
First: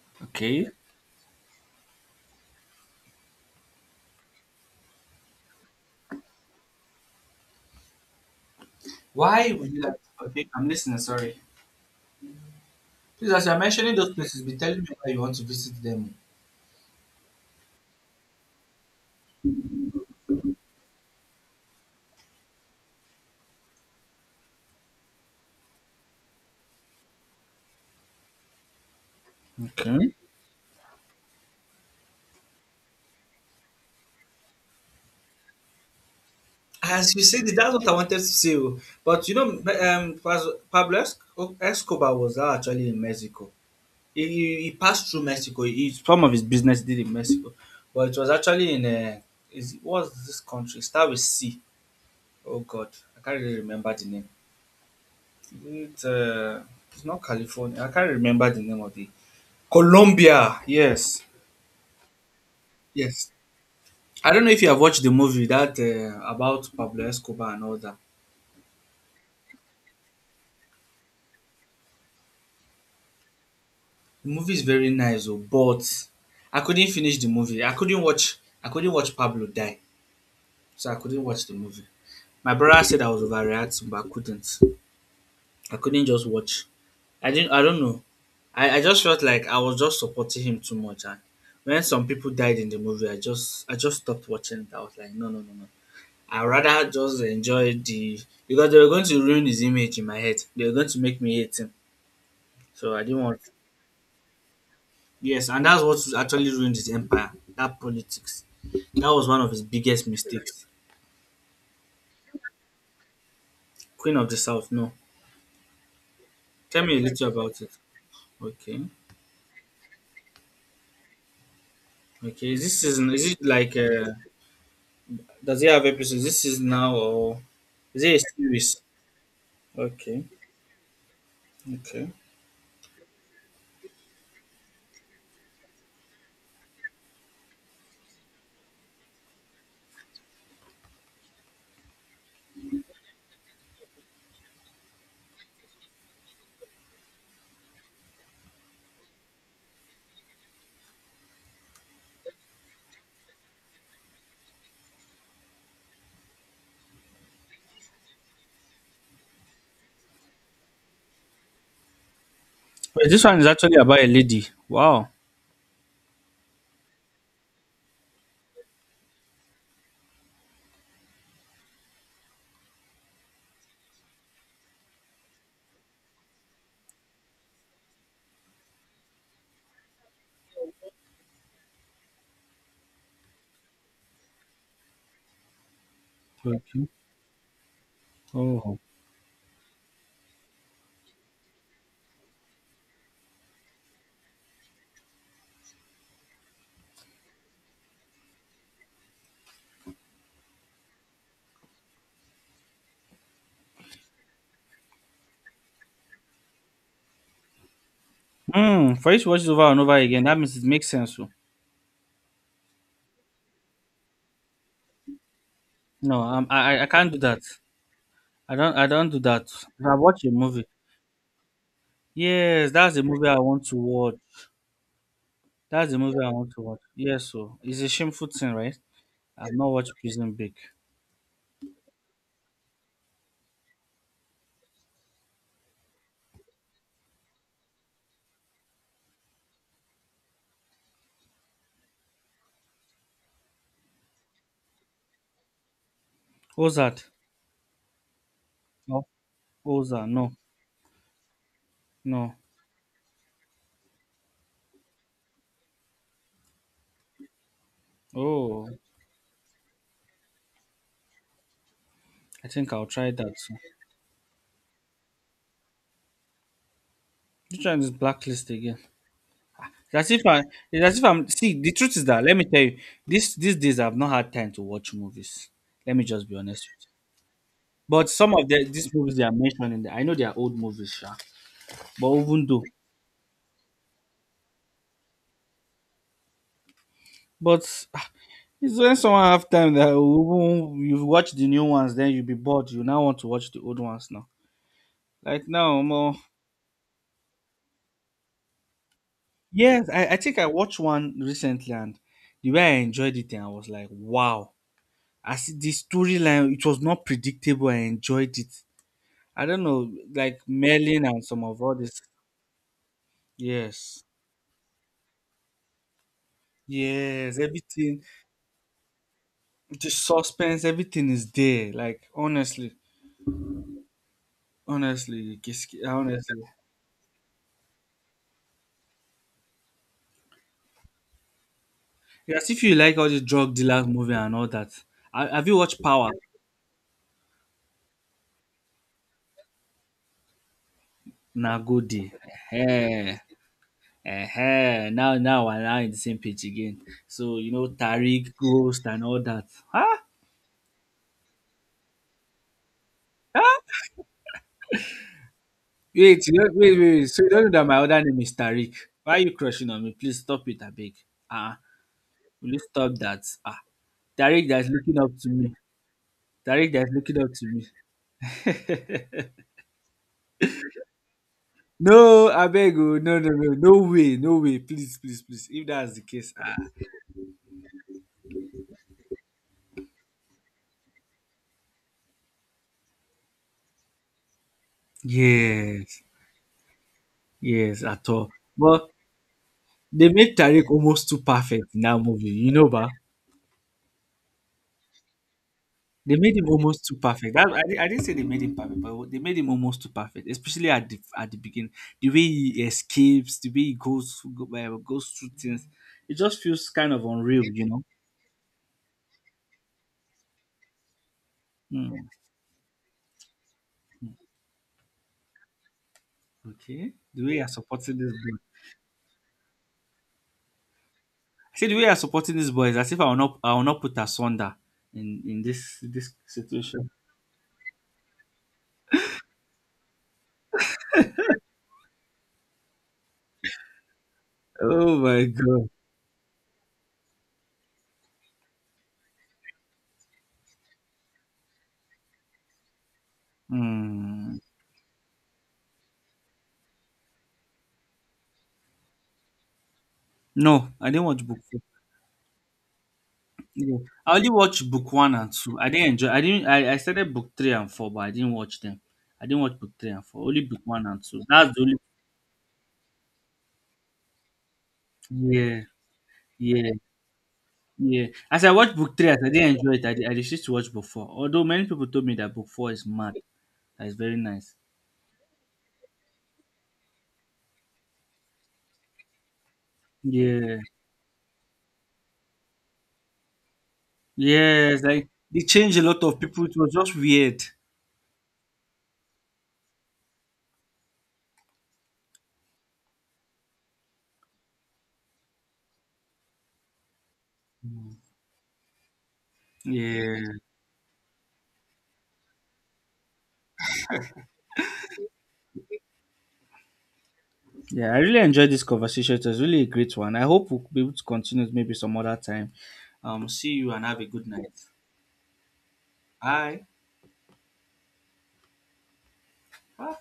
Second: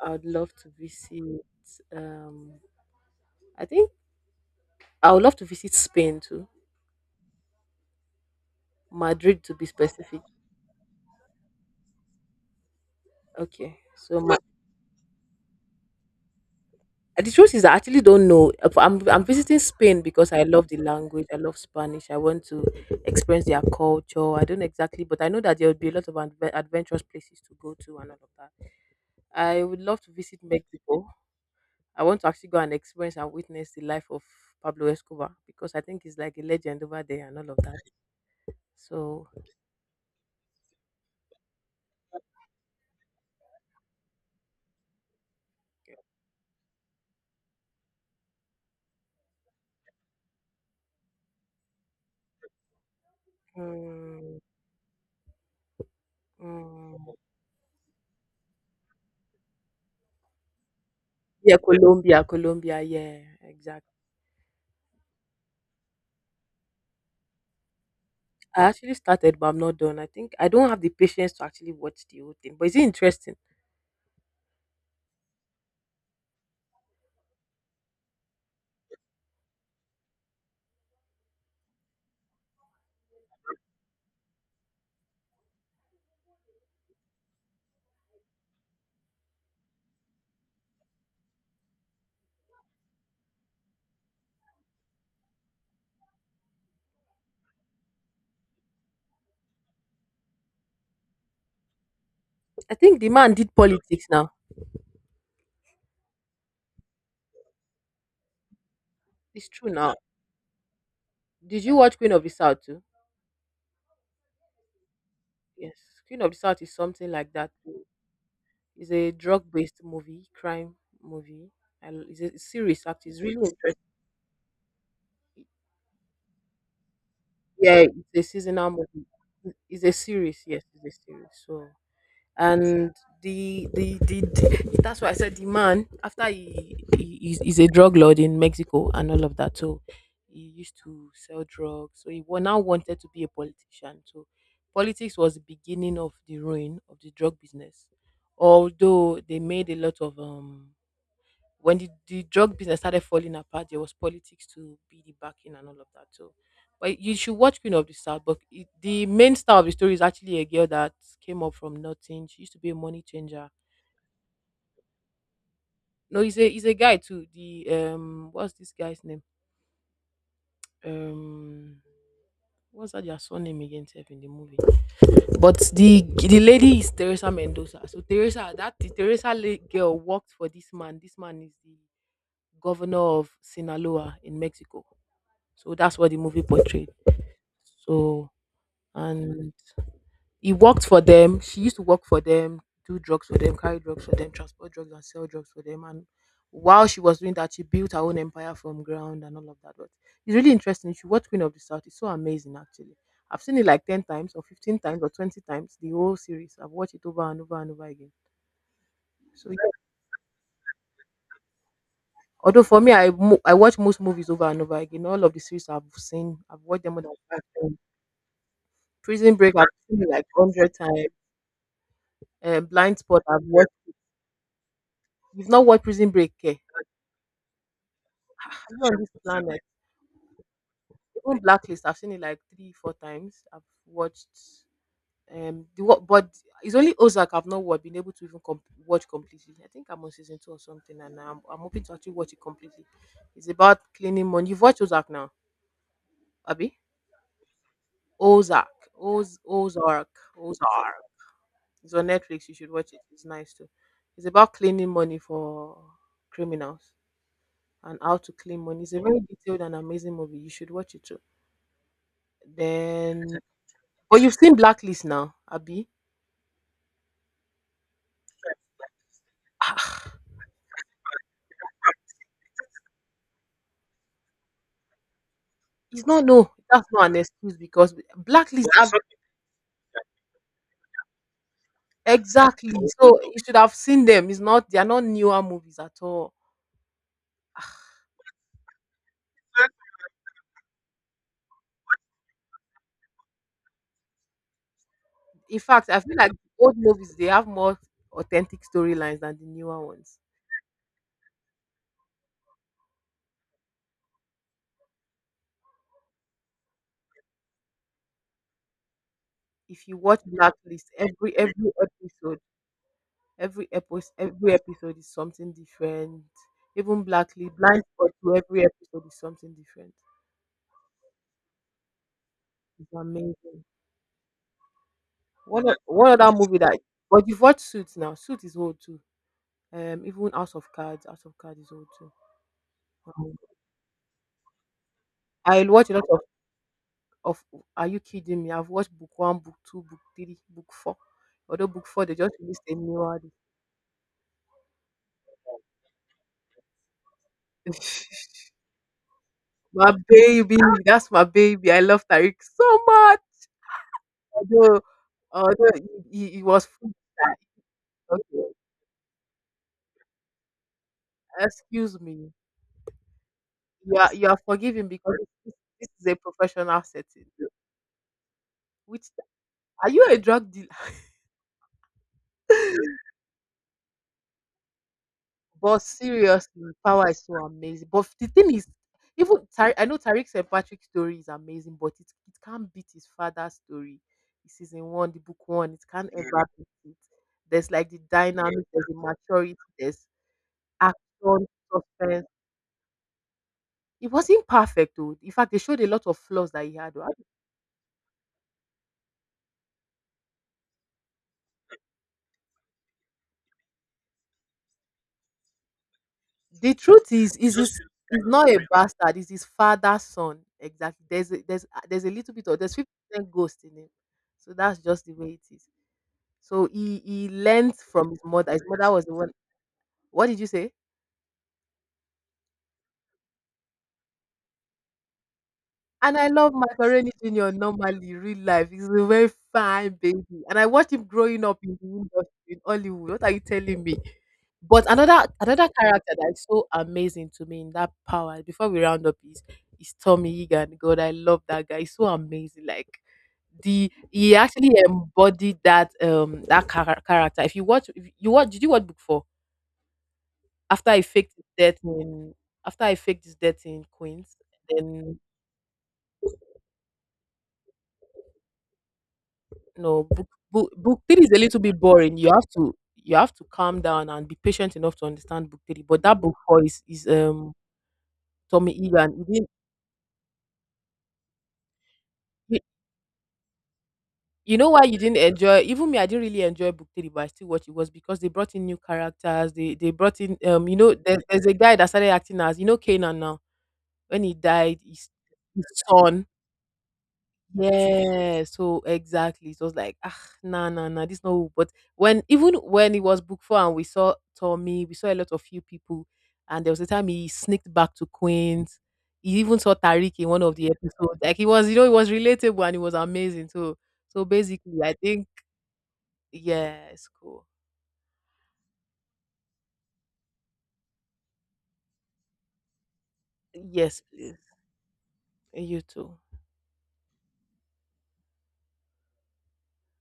Speaker 2: I would love
Speaker 1: Okay.
Speaker 2: to visit. Um, I think I would love to visit Spain too, Madrid
Speaker 1: Why
Speaker 2: to be
Speaker 1: would you like?
Speaker 2: specific.
Speaker 1: Okay, I'm listening. Sorry. Please, as you're
Speaker 2: Okay,
Speaker 1: mentioning those
Speaker 2: so my,
Speaker 1: places, be telling me why you want to visit them.
Speaker 2: the truth is I actually don't know. I'm visiting Spain because I love the language. I love Spanish. I want to experience their culture. I don't exactly, but I know that there would be a lot of adventurous places to go to and all of that. I would love to
Speaker 1: Okay.
Speaker 2: visit Mexico. I want to actually go and experience and witness the life of Pablo Escobar because I think he's like a legend over
Speaker 1: As you
Speaker 2: there and
Speaker 1: said,
Speaker 2: all of
Speaker 1: that's
Speaker 2: that.
Speaker 1: what I wanted to say. Oh. But
Speaker 2: So.
Speaker 1: Pablo Escobar was now actually in Mexico. He passed through Mexico. Some of his business did in Mexico, but it was actually in is what's this country? Start with C. Oh God, I can't really remember the name. It's uh, it's
Speaker 2: Mm.
Speaker 1: not California. I can't remember the name of the. Colombia. Yes,
Speaker 2: Yeah, Colombia, Colombia, yeah,
Speaker 1: yes.
Speaker 2: exactly.
Speaker 1: I don't know if you have watched the movie that about Pablo Escobar and all that.
Speaker 2: I actually started, but I'm not done. I think I don't have the patience to actually watch the whole thing. But is it interesting?
Speaker 1: The movie is very nice, oh, but I couldn't finish the movie. I couldn't watch. I couldn't watch Pablo die, so I couldn't watch the movie. My brother said I was overreacting, but I couldn't. I couldn't just watch. I didn't. I don't know. I just felt like I was just supporting him too much, and when some people died in the movie, I just stopped watching it. I was like, no, no, no, no. I rather just enjoy the, because they were going to ruin his image in my head. They were going to make me hate him.
Speaker 2: I
Speaker 1: So
Speaker 2: think
Speaker 1: I
Speaker 2: the
Speaker 1: didn't
Speaker 2: man
Speaker 1: want.
Speaker 2: did politics now.
Speaker 1: Yes, and that's what actually ruined his empire. That politics. That was one
Speaker 2: It's
Speaker 1: of his
Speaker 2: true now.
Speaker 1: biggest mistakes.
Speaker 2: Did you watch Queen of the South too?
Speaker 1: Queen of the South. No,
Speaker 2: Yes. Queen of the South is
Speaker 1: tell me a
Speaker 2: something
Speaker 1: little
Speaker 2: like that
Speaker 1: about it.
Speaker 2: too.
Speaker 1: Okay.
Speaker 2: It's a drug based movie, crime movie. And it's a
Speaker 1: Okay. Is this
Speaker 2: series
Speaker 1: season?
Speaker 2: actually. It's
Speaker 1: Is
Speaker 2: really
Speaker 1: it
Speaker 2: interesting.
Speaker 1: like? Does it have episodes? This is now, or
Speaker 2: Yeah, it's
Speaker 1: is it a
Speaker 2: a seasonal
Speaker 1: series?
Speaker 2: movie. It's a
Speaker 1: Okay.
Speaker 2: series, yes, it's a series. So
Speaker 1: Okay.
Speaker 2: and that's why I said the man after he's a drug lord in Mexico and all of that. So he used to sell drugs. So now wanted to be a politician. So politics was the beginning of the ruin of the drug business. Although they made a lot of when the drug business started falling apart, there was politics to be the backing and all of that. So, but you should watch Queen of the South. But it, the main star of the story is actually a girl that came up from nothing. She used to be a money
Speaker 1: Wait, this one is
Speaker 2: changer.
Speaker 1: actually about a lady. Wow.
Speaker 2: No, he's a guy too. The what's this guy's name? Um, what's that their surname again sef in the movie, but the lady is Teresa Mendoza. So Teresa, that girl worked for this man. This man is the governor of Sinaloa in Mexico. So that's what the movie
Speaker 1: Okay.
Speaker 2: portrayed. So
Speaker 1: Oh.
Speaker 2: and he worked for them. She used to work for them, do drugs for them, carry drugs for them, transport drugs and sell drugs for them. And while she was doing that, she built her own empire from ground and all of that. But it's really interesting. If you watch Queen of the South, it's so amazing actually. I've seen it like 10 times or 15 times or 20 times, the whole series. I've watched it over and over and over again.
Speaker 1: Hmm. For you to watch it
Speaker 2: So yeah.
Speaker 1: over and over again, that means it makes sense. Oh.
Speaker 2: Although for me, I watch most movies over and over again. All of the series I've
Speaker 1: No,
Speaker 2: seen,
Speaker 1: um,
Speaker 2: I've
Speaker 1: I I
Speaker 2: watched
Speaker 1: I
Speaker 2: them more
Speaker 1: can't
Speaker 2: than
Speaker 1: do
Speaker 2: five
Speaker 1: that.
Speaker 2: times.
Speaker 1: I don't do
Speaker 2: Prison
Speaker 1: that.
Speaker 2: Break, I've
Speaker 1: If I
Speaker 2: seen it
Speaker 1: watch
Speaker 2: like
Speaker 1: a movie,
Speaker 2: 100 times. Um,
Speaker 1: yes, that's
Speaker 2: blind
Speaker 1: the
Speaker 2: spot
Speaker 1: movie I
Speaker 2: I've
Speaker 1: want
Speaker 2: watched.
Speaker 1: to watch.
Speaker 2: You've not watched
Speaker 1: That's the
Speaker 2: Prison
Speaker 1: movie I
Speaker 2: Break,
Speaker 1: want
Speaker 2: eh?
Speaker 1: to watch.
Speaker 2: Are
Speaker 1: Yes, so it's a shameful thing,
Speaker 2: you
Speaker 1: right?
Speaker 2: on this
Speaker 1: I've
Speaker 2: planet?
Speaker 1: not watched Prison Break.
Speaker 2: Even Blacklist, I've seen it like three, four times. I've watched the what, but it's only Ozark I've not wa- been able to even watch completely. I think I'm on season two or something, and I'm hoping to actually watch it completely. It's about cleaning money. You've watched Ozark now, Abby?
Speaker 1: Ozark.
Speaker 2: Ozark,
Speaker 1: No. Ozark.
Speaker 2: Ozark,
Speaker 1: No.
Speaker 2: Ozark. It's on
Speaker 1: No.
Speaker 2: Netflix. You should watch it. It's nice too. It's about cleaning money for criminals, and how to claim
Speaker 1: Oh,
Speaker 2: money. It's a very detailed and amazing movie. You should watch it too.
Speaker 1: I think I'll try that
Speaker 2: Then,
Speaker 1: soon.
Speaker 2: but you've seen Blacklist now, Abby.
Speaker 1: Which one is blacklist again? That's
Speaker 2: Ah,
Speaker 1: if I. That's if I'm. See, the truth is that, let me tell you, this these days I've not had time to watch movies. Let me
Speaker 2: it's not,
Speaker 1: just be
Speaker 2: no.
Speaker 1: honest with
Speaker 2: That's
Speaker 1: you.
Speaker 2: not an excuse because
Speaker 1: But some of
Speaker 2: Blacklist,
Speaker 1: these
Speaker 2: that's
Speaker 1: movies they are mentioning, I know they are old movies, sha, but even though,
Speaker 2: exactly. So you should have seen them. It's not. They are not newer movies at all.
Speaker 1: but It's when someone have time that you watch the new ones, then you be bored. You now want to watch the old ones now. Like
Speaker 2: In
Speaker 1: now,
Speaker 2: fact, I
Speaker 1: more,
Speaker 2: feel like old movies they have more authentic storylines than the newer
Speaker 1: yes, I
Speaker 2: ones.
Speaker 1: think I watched one recently, and the way I enjoyed it, and I was like, wow. I see the storyline; it was not predictable. I enjoyed it. I don't
Speaker 2: If
Speaker 1: know,
Speaker 2: you watch
Speaker 1: like
Speaker 2: Blacklist,
Speaker 1: Merlin and some of
Speaker 2: every
Speaker 1: all this.
Speaker 2: episode, every
Speaker 1: Yes,
Speaker 2: episode, every episode is something different. Even
Speaker 1: yes,
Speaker 2: Blacklist, Blind
Speaker 1: everything,
Speaker 2: Spot, to every episode is something
Speaker 1: the
Speaker 2: different.
Speaker 1: suspense, everything is there. Like, honestly,
Speaker 2: It's amazing.
Speaker 1: honestly,
Speaker 2: One of one other
Speaker 1: Honestly.
Speaker 2: movie that, but you've watched Suits now. Suits is old too. Even House of Cards is old too.
Speaker 1: Yeah, as if you like all the
Speaker 2: Um,
Speaker 1: drug dealer movie and all that. Have you
Speaker 2: I
Speaker 1: watched
Speaker 2: watch a lot
Speaker 1: Power?
Speaker 2: of, of. Are you kidding me? I've watched book one, book two, book three, book four.
Speaker 1: Na
Speaker 2: Although book
Speaker 1: Godi.
Speaker 2: four they just released a new
Speaker 1: Eh,
Speaker 2: one.
Speaker 1: eh, now we're now in the same page again. So you know Tariq,
Speaker 2: (laughs)
Speaker 1: Ghost, and all that.
Speaker 2: My
Speaker 1: Huh?
Speaker 2: baby, that's my baby. I love Tariq so much.
Speaker 1: Huh?
Speaker 2: Although, although he,
Speaker 1: Wait,
Speaker 2: he
Speaker 1: you
Speaker 2: he
Speaker 1: don't,
Speaker 2: was
Speaker 1: wait,
Speaker 2: full
Speaker 1: wait,
Speaker 2: of
Speaker 1: wait. So you
Speaker 2: that.
Speaker 1: don't know that my other name is
Speaker 2: Okay.
Speaker 1: Tariq? Why are you crushing on me? Please stop it, I beg. Ah,
Speaker 2: Excuse me.
Speaker 1: will you stop that? Ah,
Speaker 2: You are
Speaker 1: Tariq that's
Speaker 2: forgiven
Speaker 1: looking up
Speaker 2: because
Speaker 1: to me.
Speaker 2: this, this is a
Speaker 1: Tariq
Speaker 2: professional
Speaker 1: that's looking
Speaker 2: setting,
Speaker 1: up to me. (laughs)
Speaker 2: which. Are you a drug dealer?
Speaker 1: No, I beg you. No, no, no, no way, no way. Please, please, please. If
Speaker 2: But
Speaker 1: that's the case, ah.
Speaker 2: seriously, Power is so amazing. But the thing is, even I know Tariq St. Patrick's story is amazing, but it can't beat his father's story. Season one, the book one, it
Speaker 1: Yes,
Speaker 2: can't ever. Yeah, beat it. There's
Speaker 1: yes,
Speaker 2: like the
Speaker 1: at all.
Speaker 2: dynamic, there's
Speaker 1: But
Speaker 2: the maturity, there's
Speaker 1: they made Tariq almost too
Speaker 2: action,
Speaker 1: perfect in that movie,
Speaker 2: suspense.
Speaker 1: but
Speaker 2: It wasn't perfect, though. In fact, they showed a lot
Speaker 1: they
Speaker 2: of
Speaker 1: made him
Speaker 2: flaws that he
Speaker 1: almost
Speaker 2: had,
Speaker 1: too
Speaker 2: though.
Speaker 1: perfect. I didn't say they made him perfect, but they made him almost too perfect, especially at the beginning. The way he escapes, the way he goes through things, it just feels
Speaker 2: The
Speaker 1: kind of
Speaker 2: truth
Speaker 1: unreal,
Speaker 2: is
Speaker 1: you
Speaker 2: just
Speaker 1: know.
Speaker 2: his is not a bastard. It's his father's son. Exactly. There's a, there's there's
Speaker 1: Hmm.
Speaker 2: a little bit of, there's 50% ghost in him. So that's just the way it is. So
Speaker 1: Okay,
Speaker 2: he
Speaker 1: the
Speaker 2: he
Speaker 1: way you are
Speaker 2: learned
Speaker 1: supporting this
Speaker 2: from his
Speaker 1: boy,
Speaker 2: mother. His mother was the one. What did you say?
Speaker 1: I see the way you are supporting this boy is as if I will not put asunder in this
Speaker 2: And I love
Speaker 1: situation.
Speaker 2: Macaroni Junior normally, real life. He's a very fine baby. And I watched him growing up in the industry in Hollywood. What are you telling me? But
Speaker 1: Oh my god.
Speaker 2: another character that is so amazing to me in that power before we round up is Tommy Egan. God, I love that guy. He's so amazing. Like the he
Speaker 1: Hmm.
Speaker 2: actually embodied that that character. If you watch, did you watch book four
Speaker 1: No, I
Speaker 2: after I
Speaker 1: didn't watch
Speaker 2: faked
Speaker 1: book
Speaker 2: his
Speaker 1: two.
Speaker 2: death in after I faked his death
Speaker 1: Yeah.
Speaker 2: in
Speaker 1: I only
Speaker 2: Queens?
Speaker 1: watched book one
Speaker 2: Then,
Speaker 1: and two. I didn't enjoy. I didn't. I started book three and four, but I didn't watch them. I didn't watch book three
Speaker 2: no,
Speaker 1: and four. Only book one
Speaker 2: book
Speaker 1: and two.
Speaker 2: three is a
Speaker 1: That's
Speaker 2: little
Speaker 1: the only.
Speaker 2: bit boring. You have to calm down and be patient enough to understand book
Speaker 1: Yeah,
Speaker 2: three. But that book four
Speaker 1: yeah,
Speaker 2: is um.
Speaker 1: yeah. As I
Speaker 2: Tommy
Speaker 1: watched book three,
Speaker 2: Egan.
Speaker 1: as I didn't enjoy it, I decided to watch book four. Although many people told me that book
Speaker 2: You,
Speaker 1: four is mad. That is very nice.
Speaker 2: you know why you didn't enjoy? Even me, I didn't really enjoy book three, but I still watched it. Was because they brought in new characters. They brought in
Speaker 1: Yeah,
Speaker 2: you know there's a guy that started acting as you know Kanan now. When he died,
Speaker 1: yes. Like it
Speaker 2: his
Speaker 1: changed a lot of
Speaker 2: son.
Speaker 1: people. It was just weird.
Speaker 2: Yeah, so exactly. So it was like, ah, nah, nah, nah, this no. But when even when it was booked for and we saw Tommy, we saw a lot of few people, and there was a time he sneaked back to Queens. He even saw Tariq
Speaker 1: Yeah,
Speaker 2: in one of the episodes. Like he was, you know, it was relatable and it was amazing. So, so basically, I think yes, cool.
Speaker 1: yeah. I really enjoyed this conversation. It was really a great one. I hope we'll be able to continue it maybe some other time. See you and have
Speaker 2: Yes,
Speaker 1: a good
Speaker 2: please.
Speaker 1: night.
Speaker 2: You too.
Speaker 1: Bye. Bye.